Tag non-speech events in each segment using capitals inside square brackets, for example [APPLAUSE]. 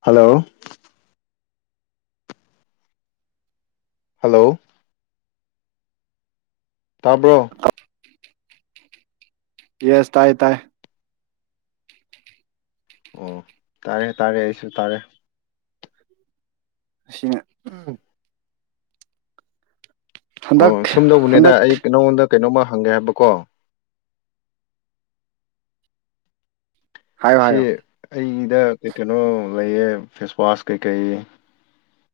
Hello hello ꯇꯥꯕ꯭ꯔꯣ yes ꯇꯥꯏ ꯇꯥꯏ ꯑꯣ ꯇꯥꯔꯦ ꯇꯥꯔꯦ ꯑꯩꯁꯨ ꯇꯥꯔꯦ ꯁꯤꯅ ꯎꯝ ꯑꯣ ꯍꯟꯗꯛ ꯁꯨꯝ ꯇꯧꯕꯅꯦꯗ ꯍꯟꯗꯛ ꯑꯩ ꯅꯪꯉꯣꯟꯗ ꯀꯩꯅꯣꯝꯃ ꯍꯪꯒꯦ ꯍꯥꯏꯕꯀꯣ ꯍꯥꯏꯌꯣ ꯑꯁꯤ ꯍꯥꯏꯌꯣ ꯑꯩ꯫ ꯁꯤꯗ ꯀꯩ ꯀꯩꯅꯣ ꯂꯩꯌꯦ ꯐꯦꯁꯋꯥꯁ ꯀꯩꯀꯩ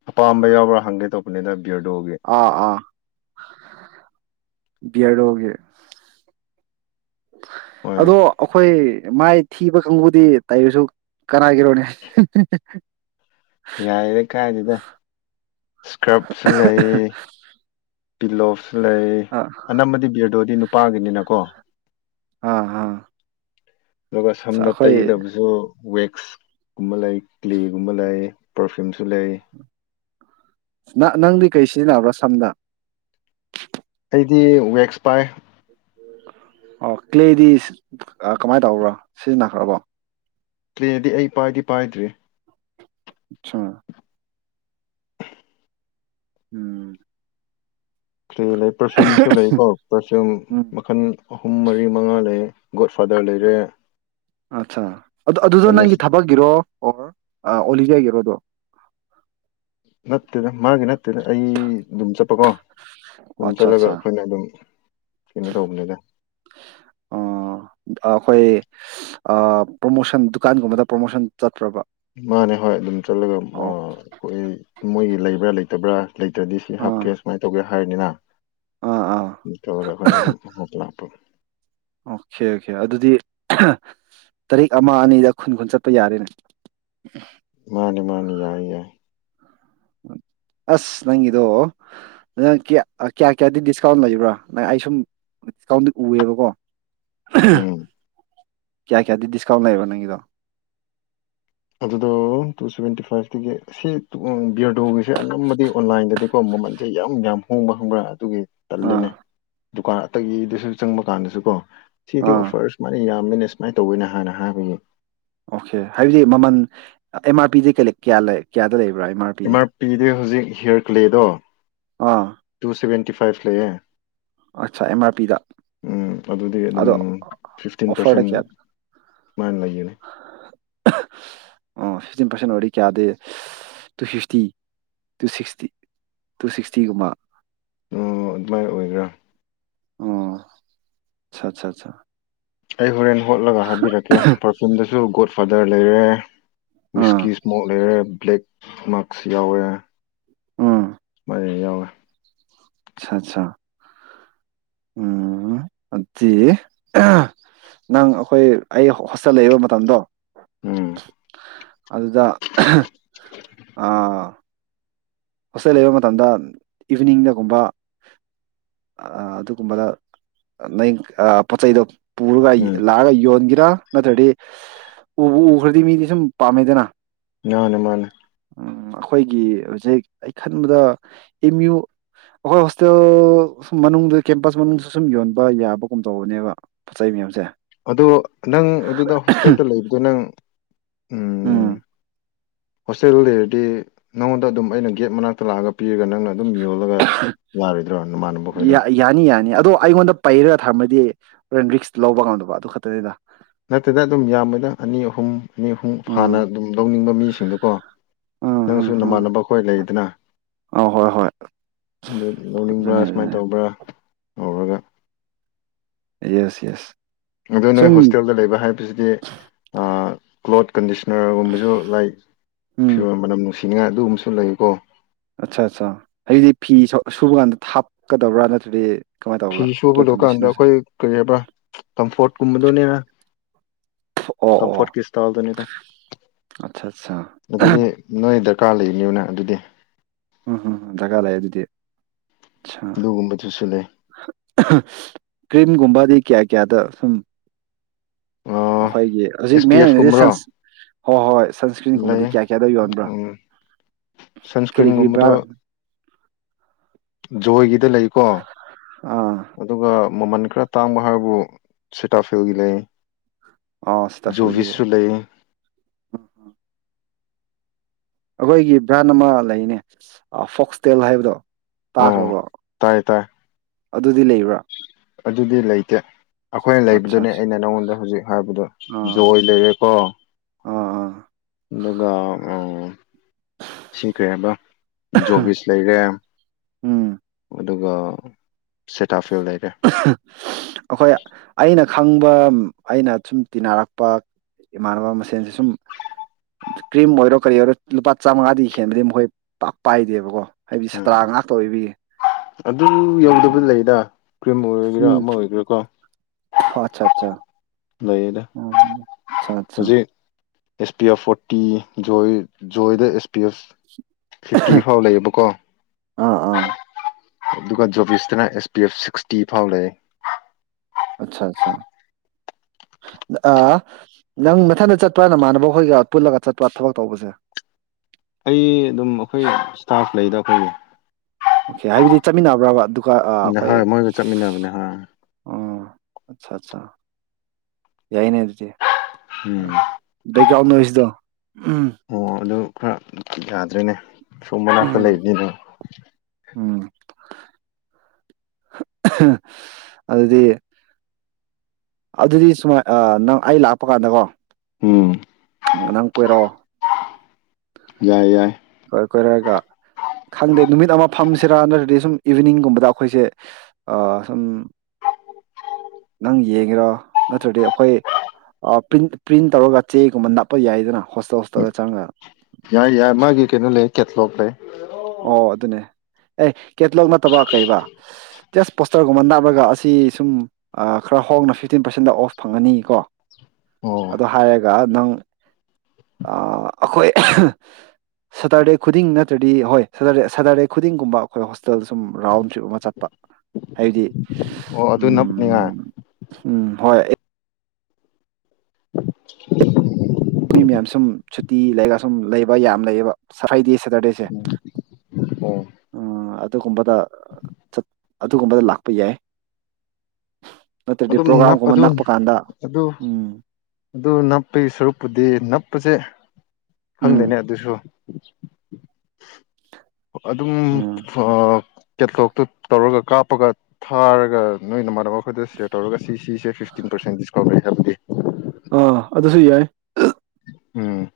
ꯑꯄꯥꯝꯕ ꯌꯥꯎꯕ꯭ꯔꯥ ꯍꯪꯒꯦ ꯇꯧꯕꯅꯤꯗ꯫ ꯕꯤꯌ꯭ꯔꯗꯣꯒꯤ꯫ ꯑꯥ ꯕꯤꯌ꯭ꯔꯗꯣꯒꯦ꯫ ꯍꯣꯏ ꯑꯗꯣ ꯑꯩꯈꯣꯏ꯫ ꯃꯥꯏ ꯊꯤꯕ ꯀꯥꯡꯕꯨꯗꯤ ꯇꯩꯔꯁꯨ ꯀꯅꯥꯒꯤꯔꯣꯅꯦ꯫ ꯌꯥꯏꯔꯦ ꯀꯥꯏꯗꯦꯗ ꯏꯁꯀ꯭ꯔꯞꯁꯨ ꯂꯩ꯫ ꯄꯤꯜꯂꯣꯐ꯫ ꯂꯩ ꯑꯥ ꯑꯅꯝꯕꯗꯤ ꯕꯤꯌ꯭ꯔꯗꯣꯗꯤ ꯅꯨꯄꯥꯒꯤꯅꯤꯅ ꯀꯣ꯫ ꯑꯥ ꯑꯥ꯫ ꯑꯗꯨꯒ ꯁꯝꯅ ꯑꯩꯈꯣꯏ ꯇꯩꯒꯗꯕꯁꯨ ꯋꯦꯛꯁ꯫ ꯀꯨꯝꯕ ꯂꯩ ꯀ꯭ꯂꯦꯒꯨꯝꯕ ꯂꯩ ꯄꯔꯐ꯭ꯌꯨꯝꯁꯨ ꯂꯩ꯫ ꯅꯪꯗꯤ ꯀꯩ ꯁꯤꯖꯤꯟꯅꯕ꯭ꯔ ꯁꯝꯅ꯫ ꯑꯩꯗꯤ ꯋꯦꯛꯁ ꯄꯥꯏ꯫ ꯑꯣ ꯀ꯭ꯂꯦꯗꯤ ꯀꯃꯥꯏꯅ ꯇꯧꯕ꯭ꯔꯥ ꯁꯤꯖꯤꯟꯅꯈ꯭ꯔꯕꯣ꯫ ꯀ꯭ꯂꯦꯗꯤ ꯑꯩ ꯄꯥꯏꯗꯤ ꯄꯥꯏꯗ꯭ꯔꯤ꯫ ꯑꯆꯥꯥ꯫ ꯎꯝ꯫ ꯀ꯭ꯂꯦ ꯂꯩ ꯄꯔꯐꯤꯌꯨꯝꯁꯨ ꯂꯩꯀꯣ ꯄꯔꯐꯤꯌꯨꯝ ꯎꯝ ꯃꯈꯜ ꯑꯍꯨꯝ ꯃꯔꯤ ꯃꯉꯥ ꯂꯩ꯫ ꯒꯣꯗ ꯐꯥꯗꯔ ꯂꯩꯔꯦ ꯑꯠꯆꯥ ꯑꯗꯨ ꯑꯗꯨꯗꯣ ꯑꯦꯂꯤꯁ ꯅꯪꯒꯤ ꯊꯕꯛꯒꯤꯔꯣ꯫ ꯑꯣ ꯑꯣꯂꯤꯕꯤꯌꯥꯒꯤ ꯔꯣ ꯑꯗꯣ꯫ ꯅꯠꯇꯦꯗ ꯃꯥꯒꯤ ꯅꯠꯇꯦꯗ ꯑꯩ ꯑꯗꯨꯝ ꯆꯠꯄꯀꯣ꯫ ꯑꯗꯨꯝ ꯑꯠꯆꯥ ꯆꯠꯂꯒ ꯑꯠꯆꯥ ꯑꯩꯈꯣꯏꯅ ꯑꯗꯨꯝ ꯀꯩꯅꯣ ꯇꯧꯕꯅꯤꯗ꯫ ꯑꯣ ꯑꯩꯈꯣꯏ ꯄ꯭ꯔꯣꯃꯣꯁꯟ ꯗꯨꯀꯥꯟꯒꯨꯝꯕꯗ ꯄ꯭ꯔꯣꯃꯣꯁꯟ ꯆꯠꯄ꯭ꯔꯕ꯫ ꯃꯥꯅꯦ ꯍꯣꯏ ꯑꯗꯨꯝ ꯆꯠꯂꯒ ꯑꯩꯈꯣꯏ ꯃꯣꯏꯒꯤ ꯂꯩꯕ꯭ꯔꯥ ꯂꯩꯇ꯫ ꯂꯩꯇꯕ꯭ꯔ꯫ ꯂꯩꯇ꯭ꯔꯗꯤ ꯁꯤ ꯑꯥ ꯍꯥꯞꯀꯦ ꯁꯨꯃꯥꯏ ꯇꯧꯒꯦ꯫ ꯍꯥꯏꯅꯤꯅ꯫ ꯑꯥ ꯑꯥ ꯇꯧꯔꯥꯒ ꯑꯩꯈꯣꯏꯅ ꯑꯗꯨꯝ [UNINTELLIGIBLE] ꯑꯣꯀꯦ ꯑꯣꯀꯦ ꯑꯗꯨꯗꯤ ꯇꯔꯤꯛ ꯑꯃ ꯑꯅꯤꯗ ꯈꯨꯟ ꯈꯨꯟ ꯆꯠꯄ ꯌꯥꯔꯦꯅꯦ꯫ ꯃꯥꯅꯤ ꯃꯥꯅꯤ ꯌꯥꯏꯌꯥꯢ꯫ ꯑꯁ ꯅꯪꯒꯤꯗꯣ ꯅꯪ ꯀꯌꯥ ꯀꯌꯥꯗꯤ ꯗꯤꯁꯀꯥꯎꯟ ꯂꯩꯕ꯭ꯔꯥ ꯅꯪ ꯑꯩ ꯁꯨꯝ ꯗꯤꯁꯀꯥꯎꯟꯗꯤ ꯎꯑꯦꯕꯀꯣ꯫ [UNINTELLIGIBLE] ꯎꯝ ꯀꯌꯥ ꯀꯌꯥꯗꯤ ꯗꯤꯁꯀꯥꯎꯟ ꯂꯩꯕ ꯅꯪꯒꯤꯗꯣ꯫ ꯑꯗꯨꯗꯣ ꯇꯨꯁꯚꯦꯟꯇꯤ ꯐꯥꯏꯚꯇꯒꯤ ꯁꯤ ꯕꯤꯌ꯭ꯔꯗꯣꯒꯤꯁꯦ ꯑꯅꯝꯕꯗꯤ ꯑꯣꯟꯂꯥꯏꯟꯗꯗꯤꯀꯣ ꯃꯃꯟꯁꯦ ꯌꯥꯝ ꯌꯥꯝ ꯍꯣꯡꯕ ꯈꯪꯕ꯭ꯔꯥ ꯑꯗꯨꯒꯤ꯫ ꯑꯥ ꯇꯜꯂꯤꯅꯦ꯫ ꯗꯨꯀꯥꯟ ꯑꯇꯩꯒꯤꯗꯁꯨ ꯆꯪꯕ ꯀꯥꯟꯗꯁꯨ ꯀꯣ ꯁꯤꯗꯤ ꯑꯥ ꯑꯣꯐꯔꯁ ꯃꯌꯥꯝ ꯁꯨꯃꯥꯏꯅ ꯇꯧꯕꯦꯅ ꯍꯥꯟꯅ ꯍꯥꯏꯕꯒꯤ ꯑꯣꯀꯦ ꯍꯥꯏꯕꯗꯤ ꯃꯃꯜ ꯑꯦꯝ ꯑꯥꯔ ꯄꯤꯗꯤ ꯀꯌꯥ ꯀꯌꯥꯗ ꯂꯩꯕ ꯑꯦꯝ ꯑꯔꯄꯤꯗꯤ ꯍꯧꯖꯤꯛ ꯍꯦꯛꯒꯠꯂꯦꯗꯣ ꯑꯥ ꯇꯨ ꯁꯚꯦꯟꯇ ꯐꯥꯏꯚ ꯂꯩꯌꯦ ꯑꯠꯆꯥ ꯑꯦꯝ ꯑꯥꯔ ꯄꯤꯗ ꯎꯝ ꯑꯗꯨꯗꯤ ꯑꯗꯨꯝ ꯑꯗꯣ ꯐꯤꯐꯇꯤꯟ ꯑꯣꯐꯔꯗ ꯄꯥꯔꯁꯦꯟ ꯀꯌꯥ ꯁꯨꯃꯥꯏꯅ ꯂꯩꯒꯅꯤ ꯑꯣ ꯁꯤꯛꯏꯇꯤꯟ ꯄꯥꯔꯁꯦꯟ ꯑꯣꯏꯗꯤ ꯀꯌꯥꯗꯦ to sixty to sixty to ꯁꯤꯛꯁꯇꯤꯒꯨꯝꯕ ꯑꯣ ꯑꯗꯨꯃꯥꯏꯅ ꯑꯣꯏꯒ꯭ꯔꯥ ꯑꯣ ꯑꯠꯆꯥ ꯑꯆꯥ ꯑꯩ ꯍꯣꯔꯦꯟ ꯍꯣꯠꯂꯒ ꯍꯥꯏꯕꯤꯔꯛꯀꯦ ꯄꯔꯐ꯭ꯌꯨꯝꯗꯁꯨ ꯒꯣꯠ ꯗ ꯂꯩꯔꯦ ꯑꯥ ꯋꯤꯁꯀꯤ ꯏꯁꯃꯣꯛ ꯂꯩꯔꯦ ꯕ꯭ꯂꯦꯛ ꯃꯥꯔꯁ ꯌꯥꯎꯋꯦ ꯑꯝ ꯐꯔ ꯌꯥꯎꯋꯦ ꯑꯆꯥ ꯑꯠꯆꯥ ꯎꯝ ꯑꯗꯨꯗꯤ ꯅꯪ ꯑꯩꯈꯣꯏ ꯑꯩ ꯍꯣꯁꯇꯦꯜ ꯂꯩꯕ ꯃꯇꯝꯗꯣ ꯎꯝ ꯑꯗꯨꯗ ꯑ ꯍꯣꯁꯇꯦꯜ ꯂꯩꯕ ꯃꯇꯝꯗ ꯏꯚꯤꯅꯤꯡꯗꯒꯨꯝꯕ ꯑꯗꯨꯒꯨꯝꯕꯗ ꯅꯪ ꯄꯣꯠ ꯆꯩꯗꯣ ꯄꯨꯔꯒ ꯎꯝ ꯂꯥꯛꯑꯒ ꯌꯣꯟꯒꯦꯔꯥ ꯅꯠꯇ꯭ꯔꯗꯤ ꯎꯕꯨ ꯎꯈ꯭ꯔꯗꯤ ꯃꯤꯗꯤ ꯁꯨꯝ ꯄꯥꯝꯃꯦꯗꯅ ꯃꯥꯅꯦ ꯃꯥꯅꯦ ꯑꯩꯈꯣꯏꯒꯤ ꯍꯧꯖꯤꯛ ꯑꯩ ꯈꯟꯕꯗ ꯑꯦꯝ ꯌꯨ ꯑꯩꯈꯣꯏ ꯍꯣꯁꯇꯦꯜ ꯃꯅꯨꯡꯗ ꯀꯦꯝꯄꯁ ꯃꯅꯨꯡꯗ ꯁꯨꯝ ꯌꯣꯟꯕ ꯌꯥꯕꯒꯨꯝ ꯇꯧꯕꯅꯦꯕ ꯄꯣꯠ ꯆꯩ ꯃꯌꯥꯝꯁꯦ ꯑꯗꯣ ꯅꯪ ꯑꯗꯨꯗ ꯍꯣꯁꯇꯦꯜꯗ ꯂꯩꯕꯗꯣ ꯅꯪ ꯎꯝ ꯍꯣꯁꯇꯦꯜ ꯂꯩꯔꯗꯤ ꯅꯉꯣꯟꯗ ꯑꯗꯨꯝ ꯑꯩꯅ ꯒꯦꯠ ꯃꯅꯥꯛꯇ ꯂꯥꯛꯑꯒ ꯄꯤꯔꯒ ꯅꯪ ꯑꯗꯨꯝ ꯌꯣꯜꯂꯒ ꯌꯥꯔꯣꯏꯗ꯭ꯔꯣ ꯅꯃꯥꯟꯅꯕ ꯈꯣꯏꯗ ꯌꯥ ꯌꯥꯅꯤ ꯌꯥꯅꯤ ꯑꯗꯣ ꯑꯩꯉꯣꯟꯗ ꯄꯩꯔꯒ ꯊꯝꯃꯗꯤ ꯔꯤꯛꯁ ꯂꯧꯕ ꯉꯝꯗꯕ ꯑꯗꯨ ꯈꯛꯇꯅꯤꯗ ꯅꯠꯇꯦꯗ ꯑꯗꯨꯝ ꯌꯥꯝꯃꯣꯏꯗ ꯑꯅꯤ ꯑꯍꯨꯝ ꯃꯤ ꯑꯍꯨꯝ ꯐꯥꯅ ꯎꯝ ꯑꯗꯨꯝ ꯂꯧꯅꯤꯡꯕ ꯃꯤꯁꯤꯡꯗꯨꯀꯣ ꯎꯝ ꯎꯝ ꯅꯪꯁꯨ ꯎꯝ ꯅꯃꯥꯟꯅꯕ ꯑꯩꯈꯣꯏ ꯂꯩꯗꯅ ꯑ ꯍꯣꯏ ꯍꯣꯏ ꯑꯗꯨ ꯑꯗꯨꯅꯦ ꯂꯧꯅꯤꯡꯕ꯭ꯔꯥ ꯁꯨꯃꯥꯏꯅ ꯑꯗꯨꯅꯦ ꯇꯧꯕ꯭ꯔꯥ ꯍꯧꯔꯒꯦ ꯌꯦꯁ ꯌꯦꯁ ꯑꯗꯨ ꯅꯣꯏ ꯁꯨꯝ ꯍꯣꯁꯇꯦꯜꯗ ꯂꯩꯕ ꯍꯥꯏꯕꯁꯤꯗꯤ ꯑ ꯀ꯭ꯂꯣꯠ ꯀꯟꯗꯤꯁꯅꯔꯒꯨꯝꯕꯁꯨ ꯂꯥꯏ ꯎꯝ ꯐꯤꯔꯣꯟ ꯃꯅꯝ ꯅꯨꯡꯁꯤ ꯁꯤꯡꯉ ꯑꯗꯨꯝꯕꯁꯨ ꯂꯩꯀꯣ ꯑꯠꯆꯥ ꯑꯠꯆꯥ ꯍꯥꯏꯗꯤ ꯐꯤ ꯁꯨꯕ ꯀꯥꯟꯗ ꯀꯠꯀꯗꯕ꯭ꯔꯥ ꯅꯠꯇ꯭ꯔꯗꯤ ꯀꯃꯥꯏꯅ ꯐꯤ ꯇꯧꯕ꯭ꯔꯥ ꯐ꯭ꯂꯣꯔ ꯁꯨꯕꯗꯀꯥꯟꯗ ꯀꯟꯗꯤꯁꯅꯔꯁꯦ ꯑꯩꯈꯣꯏ ꯀꯔꯤꯔꯕ꯭ꯔꯥ ꯀꯝꯐꯣꯔꯠꯀꯨꯝꯕꯗꯨꯅꯦ ꯑꯣ ꯑꯣ ꯀꯝꯐꯣꯔꯠ ꯀꯁ ꯇꯜꯗꯅꯤꯗ ꯑꯠꯆꯥ ꯑꯠꯆꯥ ꯑꯗꯨꯗꯤ ꯅꯣꯏꯗ ꯗꯔꯀꯥꯔ ꯂꯩꯔꯤꯅꯤꯅ ꯑꯗꯨꯗꯤ ꯎꯝ ꯍꯝ ꯗꯔꯀꯥꯔ ꯂꯩꯑꯦ ꯑꯗꯨꯗꯤ ꯑ ꯑꯗꯨꯒꯨꯝꯕꯗꯨꯁꯨ ꯂꯩ ꯀ꯭ꯔꯤꯝꯒꯨꯝꯕꯥꯗꯤ ꯀꯌꯥ ꯀꯌꯥꯗ ꯁꯨꯝ ꯑꯦꯁ ꯑꯩꯈꯣꯏꯒꯤ ꯍꯧꯖꯤꯛ ꯄꯤ ꯃꯦꯟ ꯑꯦꯐ ꯀꯨꯝꯕꯔꯣ ꯑꯣꯏꯅꯗꯤꯟ ꯍꯣꯏ ꯍꯣꯏ ꯁꯟꯁꯀ꯭ꯔꯤꯟꯒꯨꯝꯕꯗꯤ ꯂꯩ ꯀꯌꯥ ꯀꯌꯥꯗ ꯌꯣꯟꯕ꯭ꯔꯥ ꯎꯝ ꯀꯔꯤ ꯀꯔꯤ ꯕ꯭ꯔꯥ ꯒꯤ ꯗ ꯂꯩꯀꯣ ꯑꯥ ꯑꯗꯨꯒ ꯃꯃꯟ ꯈꯔ ꯇꯥꯡꯕ ꯍꯥꯏꯕꯕꯨ ꯁꯦꯇꯥ ꯐꯒꯤ ꯂꯩ ꯑꯣ ꯁ꯭ꯇꯥꯐꯤꯜꯒꯤꯗꯤ ꯨꯕꯤꯤꯁ ꯂꯩ ꯑꯩꯈꯣꯏꯒꯤ ꯕ꯭ꯔꯥꯟ ꯑꯃ ꯂꯩꯅꯦ ꯐꯣꯛꯁꯇꯦꯜ ꯍꯥꯏꯕꯗꯣ ꯑꯣ ꯇꯥꯈ꯭ꯔꯕꯣ ꯇꯥꯏ ꯇꯥꯏ ꯑꯗꯨꯗꯤ ꯂꯩꯕ꯭ꯔꯥ ꯑꯗꯨꯗꯤ ꯂꯩꯇꯦ ꯑꯩꯈꯣꯏꯅ ꯑꯠꯆꯥ ꯂꯩꯕꯗꯨꯅꯦ ꯑꯠꯆꯥ ꯑꯩꯅ ꯅꯪꯉꯣꯟꯗ ꯍꯧꯖꯤꯛ ꯍꯥꯏꯕꯗ ꯑꯥ ꯖꯣꯏ ꯂꯩꯔꯦꯀꯣ ꯑꯥ ꯑꯥ ꯑꯗꯨꯒ ꯎ ꯁꯤ ꯀꯔꯤ ꯍꯥꯏꯕ ꯖꯣꯕꯤꯁ ꯂꯩꯔꯦ ꯎꯝ ꯑꯗꯨꯒ ꯁꯦꯇꯥꯐꯤꯜ ꯂꯩꯔꯦ ꯑꯩꯈꯣꯏ ꯑꯩꯅ ꯈꯪꯕ ꯑꯩꯅ ꯁꯨꯝ ꯇꯤꯟꯅꯔꯛꯄ ꯏꯃꯥꯟꯅꯕ ꯃꯁꯦꯟꯁꯦ ꯁꯨꯝ ꯀ꯭ꯔꯤꯝ ꯑꯣꯏꯔꯣ ꯀꯔꯤ ꯑꯣꯏꯔꯣ ꯂꯨꯄꯥ ꯆꯥꯝꯃꯉꯥꯗꯤ ꯍꯦꯟꯕꯗꯤ ꯃꯈꯣꯏ ꯄꯥꯏꯗꯦꯕꯀꯣ ꯍꯥꯏꯕꯗꯤ ꯎꯝ ꯁꯥꯇ꯭ꯔꯥ ꯉꯥꯛꯇ ꯑꯣꯏꯕꯒꯤ ꯑꯗꯨ ꯌꯧꯗꯕꯗꯤ ꯑꯥ ꯂꯩꯗ ꯀ꯭ꯔꯤꯝ ꯑꯣꯏꯒꯦꯔꯥ ꯎꯝ ꯑꯃ ꯑꯣꯏꯒꯦꯔꯥ ꯀꯣ ꯑꯠꯆꯥ ꯑꯠꯆꯥ ꯂꯩꯌꯦꯗ ꯎꯝ ꯑꯠꯆꯥ ꯑꯠꯆꯥ ꯍꯧꯖꯤꯛ ꯑꯦꯁ ꯄꯤ ꯑꯦꯐ ꯐꯣꯔꯇꯤ ꯣꯏꯗ ꯑꯦꯁ ꯄꯤꯁ ꯁꯤꯛꯁꯇꯤ ꯐꯥꯎ ꯂꯩꯌꯦꯕꯀꯣ ꯑꯥ ꯑꯥ ꯑꯗꯨꯒ ꯖꯣꯕꯤꯁꯇꯅ ꯑꯦꯁ ꯄꯤ ꯑꯦꯐ ꯁꯤꯛꯁꯇꯤ ꯐꯥꯎ ꯂꯩ ꯑꯠꯆꯥ ꯑꯠꯆꯥ ꯅꯪ ꯃꯊꯟꯗ ꯆꯠꯄ ꯅꯃꯥꯟꯅꯕ ꯑꯩꯈꯣꯏꯒ ꯄꯨꯜꯂꯒ ꯆꯠꯄ ꯊꯕꯛ ꯇꯧꯕꯁꯦ ꯑꯩ ꯑꯗꯨꯝ ꯑꯩꯈꯣꯏ ꯏꯁꯇꯥꯐ ꯂꯩꯗ ꯑꯩꯈꯣꯏꯒꯤ ꯑꯣꯀꯦ ꯍꯥꯏꯕꯗꯤ ꯆꯠꯃꯤꯟꯅꯕ꯭ꯔꯕ ꯑꯗꯨ ꯑ ꯑꯩꯈꯣꯏ ꯍꯣꯏ ꯃꯣꯏꯒ ꯆꯠꯃꯤꯟꯅꯕꯅꯦ ꯍꯣꯏ ꯎꯝ ꯑꯆꯥ ꯑꯠꯆꯥ ꯌꯥꯏꯅꯦ ꯇꯆꯦ ꯎꯝ ꯗꯀꯥꯎꯅꯁꯤꯗ ꯑꯣ ꯑꯗꯨ ꯈꯔ ꯌꯥꯗ꯭ꯔꯤꯅꯦ ꯁꯣꯃꯅꯇ ꯎꯝ ꯂꯩꯕꯤꯅ ꯎꯝ ꯑꯗꯨꯗꯤ ꯑꯗꯨꯗꯤ ꯁꯨꯃꯥꯏ ꯅꯪ ꯑꯩ ꯂꯥꯛꯄ ꯀꯥꯟꯗꯀꯣ ꯎꯝ ꯅꯪ ꯀꯣꯏꯔꯛꯑꯣ ꯌꯥꯏ ꯌꯥꯏ ꯀꯣꯏ ꯀꯣꯏꯔꯒ ꯈꯪꯗꯦ ꯅꯨꯃꯤꯠ ꯑꯃ ꯐꯝꯁꯤꯔꯥ ꯅꯠꯇ꯭ꯔꯗꯤ ꯁꯨꯝ ꯏꯚꯤꯅꯤꯡꯒꯨꯝꯕꯗ ꯑꯩꯈꯣꯏꯁꯦ ꯁꯨꯝ ꯅꯪ ꯌꯦꯡꯉꯔꯣ ꯅꯠꯇ꯭ꯔꯗꯤ ꯑꯩꯈꯣꯏ꯭ꯔꯤꯟ ꯄ꯭ꯔꯤꯟ ꯇꯧꯔꯒ ꯆꯦꯒꯨꯝꯕ ꯅꯞꯄ ꯌꯥꯏꯗꯅ ꯍꯣꯁꯇꯜ ꯍꯣꯁꯇꯜꯗ ꯆꯪꯉꯒ ꯌꯥ ꯌꯥ ꯃꯥꯒꯤꯦ ꯀꯩꯅꯣ ꯂꯩ ꯀꯠꯂꯄꯔꯦ ꯑꯣ ꯑꯗꯨꯅꯦ ꯑꯦ ꯀꯦꯇꯂꯣꯛ ꯅꯠꯇꯕ ꯀꯩꯕꯥ ꯇꯦꯁ ꯄꯣꯁꯇꯔꯒꯨꯝꯕ ꯅꯅꯥꯞꯂꯒ ꯑꯁꯤ ꯁꯨꯝ ꯈꯔ ꯍꯣꯡꯅ ꯐꯤꯐꯇꯤꯟ ꯄꯥꯔꯁꯦꯟꯗ ꯑꯣꯐ ꯐꯪꯉꯅꯤ ꯀꯣ ꯑꯣ ꯑꯗꯨꯗꯣ ꯍꯥꯏꯌꯦꯒ ꯅꯪ ꯑꯩꯈꯣꯏ ꯁꯇꯔꯗꯦ ꯈꯨꯗꯤꯡ ꯅꯠꯇ꯭ꯔꯗꯤ ꯍꯣꯏ ꯁꯇꯔꯗꯦ ꯁꯇꯔꯗꯦ ꯈꯨꯗꯤꯡꯒꯨꯝꯕ ꯑꯩꯈꯣꯏ ꯍꯣꯁꯇꯦꯜ ꯁꯨꯝ ꯔꯥꯎꯟ ꯇ꯭ꯔꯤꯞ ꯑꯃ ꯆꯠꯄ ꯍꯥꯏꯗꯤ ꯑꯣ ꯑꯗꯨ ꯅꯞꯅꯤꯉꯥꯏ ꯎꯝ ꯍꯣꯏ [INAUDIBLE] ꯃꯤ ꯃꯌꯥꯝ ꯁꯨꯝ ꯁꯨꯇꯤ ꯂꯩꯔ ꯁꯨꯝ ꯂꯩꯕ ꯌꯥꯝ ꯂꯩꯌꯦꯕ ꯁꯈꯥꯏꯗꯦ ꯁꯦꯇ꯭ꯔꯗꯦꯁꯦ ꯑꯣ ꯎꯝ [INAUDIBLE] ꯆꯠ ꯑꯗꯨꯒꯨꯝꯕꯗ ꯂꯥꯛꯄ ꯌꯥꯏ ꯅꯠꯇ꯭ꯔꯗꯤ ꯑꯗꯨꯝ ꯅꯞ ꯄ꯭ꯔꯣꯒ꯭ꯔꯥꯝꯒꯨꯝꯕ ꯑꯗꯨ ꯅꯛꯄ ꯀꯥꯟꯗ ꯑꯗꯨ ꯎꯝ ꯑꯗꯨ ꯅꯞꯄꯒꯤ ꯁꯔꯨꯛꯄꯨꯗꯤ ꯅꯞ ꯎꯆꯁꯦ ꯎꯝ ꯈꯪꯗꯦꯅꯦ ꯑꯗꯨꯁꯨ [INAUDIBLE] ꯑꯗꯨꯝ ꯎꯝ ꯑ ꯀꯦꯊꯣꯛꯇꯨ ꯇꯧꯔꯒ ꯀꯥꯞꯄꯒ ꯊꯥꯔꯒ ꯅꯣꯏꯅ ꯃꯅ ꯑꯩꯈꯣꯏꯗ ꯁꯤꯌꯔ ꯇꯧꯔꯒ ꯁꯤꯁꯦ ꯐꯤꯐꯇꯤꯟ ꯄꯔꯦꯟ ꯗꯤꯀꯟ ꯂꯩ ꯍꯥꯏꯕꯗꯤ [INAUDIBLE] ꯑꯥ ꯑꯗꯨꯁꯨ ꯌꯥꯏ ꯎꯝ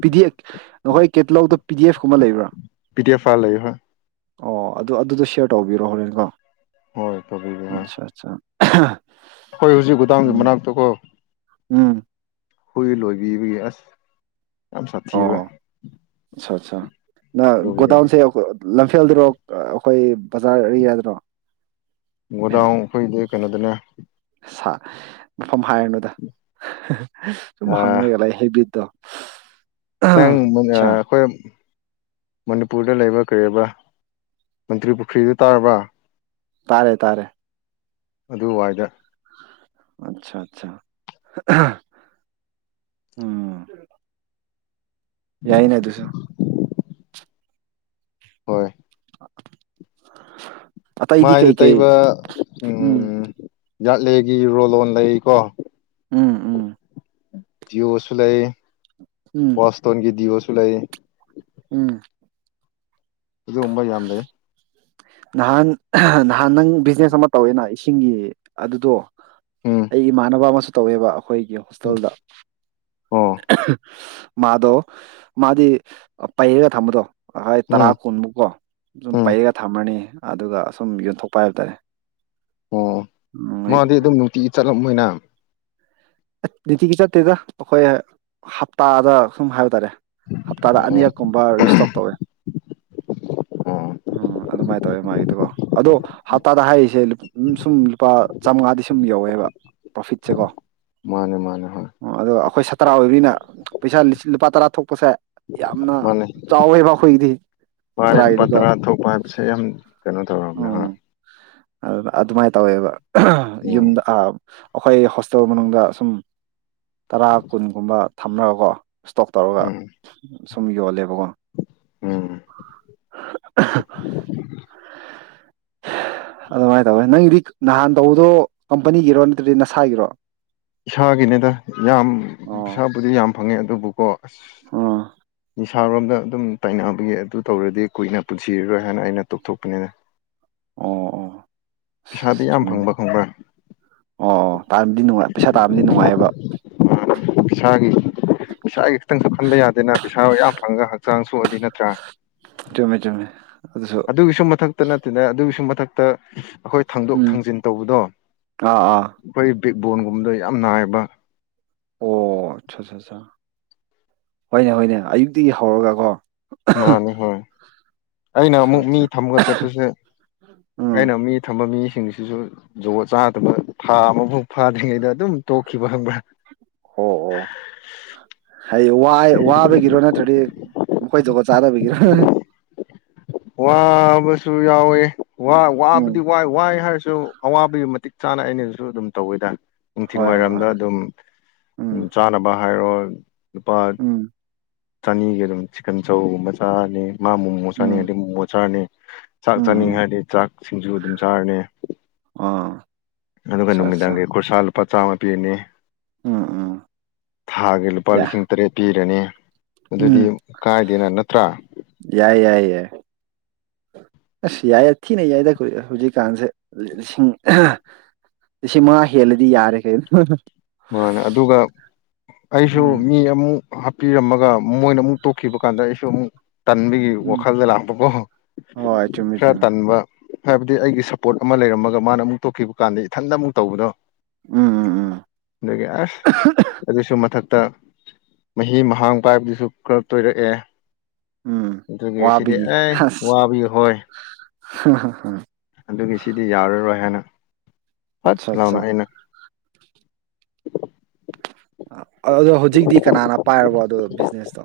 ꯄꯤꯗꯤ ꯅꯈꯣꯏ ꯀꯦꯇꯂꯧꯗ ꯄꯤ ꯗꯤ ꯑꯦꯐ ꯀꯨꯝꯕ ꯂꯩꯕ꯭ꯔꯥ [UNINTELLIGIBLE] ꯑꯣ ꯑꯗꯨ ꯑꯗꯨꯗꯣ ꯁꯤꯦꯌꯔ ꯇꯧꯕꯤꯔꯣ ꯍꯣꯔꯦꯟꯀꯣ ꯍꯣꯏ ꯇꯕꯤꯒꯤꯍꯥ ꯑ ꯑꯩꯈꯣꯏ ꯍꯧꯖꯤꯛ ꯗꯥꯝꯒꯤ ꯃꯅꯥꯛꯇꯀꯣ ꯎꯝ ꯍꯨꯏ ꯂꯣꯏꯕꯤꯕꯒꯤ ꯑꯁ ꯌꯥꯝ ꯑꯣ ꯁꯥꯊꯤꯕ ꯑꯆꯥ ꯑꯠꯆꯥ ꯅ ꯑꯗꯨꯒꯤꯅꯤꯅꯦ ꯒꯣꯗꯥꯎꯟꯁꯦ ꯂꯝꯐꯦꯜꯗꯔꯣ ꯑꯩꯈꯣꯏ ꯕꯖꯥꯔ ꯑꯦꯔꯤꯌꯥꯗ꯭ꯔꯣ ꯣꯗꯥꯎ ꯑꯩꯈꯣꯏꯗꯤ ꯀꯩꯅꯣꯗꯅꯦ ꯎꯝ ꯁꯥ ꯃꯐꯝ ꯍꯥꯏꯔꯅꯨꯗ ꯁꯨꯝ ꯍꯪꯅꯔꯒ ꯂꯩ ꯍꯦꯕꯤꯠꯇꯣ ꯅꯪ ꯑꯠꯆꯥ ꯑꯩꯈꯣꯏ ꯃꯅꯤꯄꯨꯔꯗ ꯂꯩꯕ ꯀꯔꯤꯔꯤꯕ ꯃꯟꯇ꯭ꯔꯤ ꯄꯨꯈ꯭ꯔꯤꯗꯨ ꯇꯥꯔꯕ ꯇꯥꯔꯦ ꯇꯥꯔꯦ ꯑꯗꯨꯋꯥꯏꯗ ꯑꯆꯥ ꯑꯆꯥ ꯎꯝ ꯌꯥꯏꯅꯦ ꯑꯗꯨꯁꯨ ꯍꯣꯏ [INAUDIBLE] ꯃꯥꯏꯗ ꯀꯩꯀꯩ ꯇꯩꯕ ꯎꯝ ꯌꯥꯠꯂꯦꯒꯤ ꯔꯣꯂꯣ ꯂꯩꯀꯣ ꯎꯝ ꯎꯝ ꯇꯁꯂꯥꯏ ꯎꯝ ꯋꯥꯥꯁꯇꯣꯟ ꯀ ꯁ ꯆꯂꯥꯏꯌꯦ ꯎꯝ ꯏ ꯔꯝꯕ ꯌꯥꯗꯦ ꯅꯍꯥꯟ ꯅꯍꯥꯟ ꯅꯪ ꯕꯤꯖꯤꯅꯦꯁ ꯑꯃ ꯇꯧꯋꯦꯅ ꯏꯁꯤꯡꯒꯤ ꯑꯗꯨꯗꯣ ꯎꯝ ꯑꯩꯒꯤ ꯃꯥꯅꯅꯕ ꯑꯃꯁ ꯇꯧꯋꯦꯕ ꯑꯩꯈꯣꯏꯒꯤ ꯍꯣꯁꯇꯦꯜꯗ ꯑꯣ ꯃꯥꯗꯣ ꯃꯥꯗꯤ ꯄꯩꯔꯒ ꯊꯝꯕꯗꯣ ꯑꯍꯣꯏ ꯇꯔꯥ ꯎꯝ ꯀꯨꯟꯃꯨꯛꯀꯣ ꯑꯗꯨꯨꯝ ꯎꯝ ꯄꯩꯒ ꯊꯝꯃꯅꯤ ꯑꯗꯨꯒ ꯑꯁꯨꯝ ꯌꯣꯟꯊꯣꯛꯄ ꯍꯥꯏꯕ ꯇꯔꯦ ꯑꯣ ꯃꯥꯗꯤ ꯑꯗꯨꯝ ꯅꯨꯡꯇꯤꯒꯤ ꯆꯠꯂꯝꯕꯣꯏꯅ ꯅꯨꯡꯇꯤꯒꯤ ꯆꯠꯇꯦꯗ ꯑꯩꯈꯣꯏ ꯍꯞꯇꯥꯗ ꯁꯨꯝ ꯍꯥꯏꯕ ꯇꯥꯔꯦ ꯍꯞꯇꯥꯗ ꯑꯣ ꯑꯅꯤꯔꯛꯀꯨꯝꯕ ꯔꯤꯁꯇꯣꯛ ꯇꯧꯋꯦ ꯑꯣ ꯎꯝ ꯑꯗꯨ ꯃꯥꯥꯏ ꯇꯧꯋꯦ ꯃꯥꯒꯤꯗꯨꯀꯣ ꯑꯗꯣ ꯍꯞꯇꯥꯗ ꯍꯥꯏ ꯁꯨꯝ ꯂꯨꯄꯥ ꯆꯥꯝꯃꯉꯥꯗꯤ ꯁꯨꯝ ꯌꯧꯋꯦꯕ ꯄ꯭ꯔꯣꯐꯤꯠꯁꯦ ꯀꯣ ꯃꯥꯅꯦ ꯃꯥꯅꯦ ꯍꯣꯏ ꯇꯔꯥ ꯑꯣꯏꯕꯤꯅ ꯄꯩꯁꯥꯁꯤꯡ ꯂꯨꯄꯥ ꯇꯔꯥ ꯊꯣꯛꯄꯁꯦ ꯌꯥꯝꯅ ꯃꯥꯅꯦ ꯆꯥꯎꯋꯦꯕ ꯑꯩꯈꯣꯏꯒꯤꯗꯤ ꯃꯥꯅꯦ ꯂꯨꯄꯥ ꯁꯥꯇ꯭ꯔꯥꯒꯤꯗꯤꯀꯣ ꯇꯔꯥ ꯊꯣꯛꯄ ꯍꯥꯏꯕꯁꯦ ꯌꯥꯝ ꯀꯩꯅꯣ ꯇꯧꯔꯕꯅꯦ ꯍꯣꯏ ꯎꯝ ꯑꯗꯨꯃꯥꯏꯅ ꯇꯧꯋꯦꯕ ꯎꯝ ꯌꯨꯝꯗ ꯑ ꯑꯩꯈꯣꯏ ꯍꯣꯁ ꯇꯦꯜ ꯃꯅꯨꯡꯗ ꯁꯨꯝ ꯇꯔꯥ ꯀꯨꯟꯒꯨꯝꯕ ꯊꯝꯂꯒꯀꯣ ꯏꯁꯇꯣꯛ ꯇꯧꯔꯒ ꯎꯝ ꯁꯨꯝ ꯌꯣꯜꯂꯦꯕꯀꯣ ꯎꯝ ꯑꯗꯨꯃꯥꯏꯅ ꯇꯧꯋꯦ ꯅꯪꯒꯤꯗꯤ ꯅꯍꯥꯟ ꯇꯧꯕꯗꯣ ꯀꯝꯄꯅꯤꯒꯤꯔꯣ ꯅꯠꯇ꯭ꯔꯗꯤ ꯅꯁꯥꯒꯤꯔꯣ ꯏꯁꯥꯒꯤꯅꯦꯗ ꯌꯥꯝ ꯑꯣ ꯄꯩꯁꯥꯕꯨꯗꯤ ꯌꯥꯝ ꯐꯪꯉꯦ ꯑꯗꯨꯕꯨꯀꯣ ꯑꯥ [UNINTELLIGIBLE] ꯊꯥꯔꯣꯝꯗ ꯑꯗꯨꯝ ꯇꯥꯏꯅꯅꯕꯒꯤ ꯑꯗꯨ ꯇꯧꯔꯗꯤ ꯀꯨꯏꯅ ꯄꯨꯟꯁꯤꯔꯔꯣꯏ ꯍꯥꯏꯅ ꯑꯩꯅ ꯇꯣꯛꯊꯣꯛꯄꯅꯤꯅ ꯑꯣ ꯑꯣ ꯄꯩꯁꯥꯗꯤ ꯌꯥꯝ ꯆꯨꯝꯃꯤꯅꯦ ꯐꯪꯕ ꯈꯪꯕ꯭ꯔꯥ ꯑꯣ ꯑꯣ ꯇꯥꯗꯤ ꯅꯨꯡꯉꯥꯏ ꯄꯩꯁꯥ ꯇꯥꯕꯗꯤ ꯅꯨꯡꯉꯥꯏꯌꯦꯕ [UNINTELLIGIBLE] ꯈꯤꯇꯪꯁꯨ ꯈꯟꯕ ꯌꯥꯗꯦꯅ ꯄꯩꯁꯥ ꯌꯥꯝ ꯐꯪꯒ ꯍꯛꯆꯥꯡ ꯁꯣꯛꯑꯗꯤ ꯅꯠꯇ꯭ꯔꯥ ꯆꯨꯝꯃꯦ ꯆꯨꯝꯃꯦ ꯑꯗꯨꯁꯨ ꯑꯗꯨꯒꯤꯁꯨ ꯃꯊꯛꯇ ꯅꯠꯇꯦꯅꯦ ꯑꯗꯨꯒꯤꯁꯨ ꯃꯊꯛꯇ ꯇ ꯑꯩꯈꯣꯏ ꯊꯥꯡꯗꯣꯛ ꯎꯝ ꯊꯥꯡꯖꯤꯟ ꯇꯧꯕꯗꯣ ꯑꯥ ꯑꯥ ꯑꯩꯈꯣꯏ ꯕꯤꯛꯕꯣꯟꯒꯨꯝꯕꯗ ꯌꯥꯝ ꯅꯥꯏꯕ ꯑꯣ ꯑꯠ ꯁꯥ ꯁꯥ ꯍꯣꯏꯅꯦ ꯍꯣꯏꯅꯦ ꯑꯌꯨꯛꯇꯒꯤ ꯍꯧꯔꯒꯀꯣ ꯃꯥꯅꯦ ꯍꯣꯏ ꯑꯩꯅ ꯑꯠꯆꯥ ꯑꯃꯨꯛ ꯑꯠꯆꯥ ꯃꯤ ꯊꯃꯒ ꯆꯠꯄꯁꯦ ꯎꯝ ꯑꯩꯅ ꯃꯤ ꯊꯝꯕ ꯃꯤ ꯁꯤꯡꯁꯤꯁꯨ ꯖꯨꯒꯣꯠ ꯆꯥꯗꯕ ꯊꯥ ꯑꯃꯐꯥꯎ ꯐꯥꯗ꯭ꯔꯤꯉꯩꯗ ꯑꯗꯨꯝ ꯇꯣꯛꯈꯤꯕ ꯍꯪꯕ꯭ꯔꯥ ꯑꯣ ꯑꯣ ꯍꯥꯏ ꯋꯥ ꯋꯥꯕꯒꯤꯔꯣ ꯅꯠꯇ ꯅꯠꯇꯗꯤ ꯃꯈꯣꯏ ꯖꯨꯒꯣꯠ ꯆꯥꯗꯕ ꯒꯤꯔꯣ ꯋꯥꯕꯁꯨ ꯌꯥꯎꯋꯦ ꯋꯥꯏ ꯎꯝ ꯋꯥꯕꯨꯗꯤ ꯋꯥꯏ ꯋꯥꯏ ꯍꯥꯏꯔꯁ ꯨ ꯁꯨ ꯑꯋꯥꯕꯒꯤ ꯃꯇꯤꯛ ꯆꯥꯅ ꯑꯩꯅꯁꯨ ꯑꯗꯨꯝ ꯇꯧꯋꯤꯗ ꯍꯣꯏ ꯍꯣꯏ ꯅꯨꯡꯊꯤꯜꯋꯥꯏꯔꯝꯗ ꯍꯣꯏ ꯑꯗꯨꯝ ꯎꯝ ꯆꯥꯅꯕ ꯚꯥꯏꯔꯣꯟ ꯅꯤꯄꯥꯥꯟ ꯎꯝ ꯆꯅꯤꯒꯤ ꯑꯗꯨꯝ ꯆꯤꯛꯀꯟ ꯆꯧꯒꯨꯝꯕ ꯆꯥꯔꯅꯤ ꯃꯥ ꯃꯣꯃꯣ ꯎꯝ ꯆꯅꯤꯉꯗꯤ ꯃꯣꯃꯣ ꯆꯥꯔꯅꯤ ꯆꯥꯛ ꯎꯝ ꯆꯥꯅꯤꯡꯉꯦ ꯎꯝ ꯍꯥꯏꯔꯗꯤ ꯆꯥꯛꯁꯤꯡꯁꯨ ꯑꯗꯨꯝ ꯆꯥꯔꯅꯤ ꯑꯣ ꯑꯗꯨꯒ ꯑꯠꯆꯥ ꯑꯠꯆꯥ ꯅꯨꯃꯤꯗꯥꯡꯒꯤ ꯈꯣꯔꯁꯥ ꯄꯥ ꯆꯥꯝꯃ ꯄꯤꯅꯤ ꯎꯝ ꯎꯝ ꯊꯥꯒꯤ ꯂꯨꯄꯥ ꯌꯥ ꯂꯤꯁꯤꯡ ꯇꯔꯦꯠ ꯄꯤꯔꯅꯤ ꯑꯗꯨꯗꯤ ꯎꯝ ꯀꯥꯏꯗꯦꯅ ꯅꯠꯇ꯭ꯔꯥ ꯌꯥꯏ ꯌꯥꯏ ꯌꯥꯏ ꯑꯁ ꯌꯥꯏ ꯊꯤꯅ ꯌꯥꯏꯗ ꯀ ꯍꯧꯖꯤꯛꯀꯥꯟꯁꯦ ꯂꯤꯁꯤꯡ ꯂꯤꯁꯤꯡ ꯃꯉꯥ ꯍꯦꯜꯂꯗꯤ ꯌꯥꯔꯦ ꯀꯅꯣ ꯃꯥꯅꯦ ꯑꯗꯨꯒ ꯑꯩꯁꯨ ꯎꯝ ꯃꯤ ꯑꯃꯨꯛ ꯍꯥꯞꯄꯤꯔꯝꯃꯒ ꯃꯣꯏꯅ ꯑꯃꯨꯛ ꯇꯣꯛꯈꯤꯕ ꯀꯥꯟꯗ ꯑꯩꯁꯨ ꯑꯃꯨꯛ ꯇꯟꯕꯒꯤ ꯎꯝ ꯋꯥꯈꯜꯗ ꯂꯥꯛꯄꯀꯣ ꯍꯣꯏ ꯆꯨꯝꯃꯦ ꯈꯔ ꯆꯨꯝꯃꯦ ꯇꯟꯕ ꯍꯥꯏꯕꯗꯤ ꯑꯩꯒꯤ ꯁꯞꯄꯣꯔꯠ ꯑꯃ ꯂꯩꯔꯝꯃꯒ ꯃꯥꯅ ꯑꯃꯨꯛ ꯇꯣꯛꯈꯤꯕ ꯀꯥꯟꯗ ꯏꯊꯟꯇ ꯑꯃꯨꯛ ꯇꯧꯕꯗꯣ ꯎꯝ ꯎꯝ ꯎꯝ ꯑꯗꯒꯤ ꯑꯁ ꯑꯗꯨꯁꯨ ꯃꯊꯛꯇ ꯃꯍꯤ ꯃꯍꯥꯡ ꯄꯥꯏꯕꯗꯨꯁꯨ ꯈꯔ ꯇꯣꯏꯔꯛꯑꯦ ꯎꯝ ꯑꯗꯨꯒꯤ ꯁꯤꯗꯤ ꯋꯥꯕꯒꯤ ꯑꯦ ꯑꯁ ꯋꯥꯕꯒꯤ ꯍꯣꯏ ꯑꯗꯨꯒꯤ ꯁꯤꯗꯤ ꯌꯥꯔꯔꯣꯏ ꯍꯥꯏꯅ ꯍꯠ ꯑꯠꯆꯥ ꯂꯥꯎꯅ ꯑꯠꯆꯥ ꯑꯩꯅ ꯑꯣ ꯍꯧꯖꯤꯛꯇꯤ ꯀꯅꯥꯅ ꯄꯥꯏꯔꯕꯣ ꯑꯗꯣ ꯕꯤꯖꯤꯅꯦꯁꯇꯣ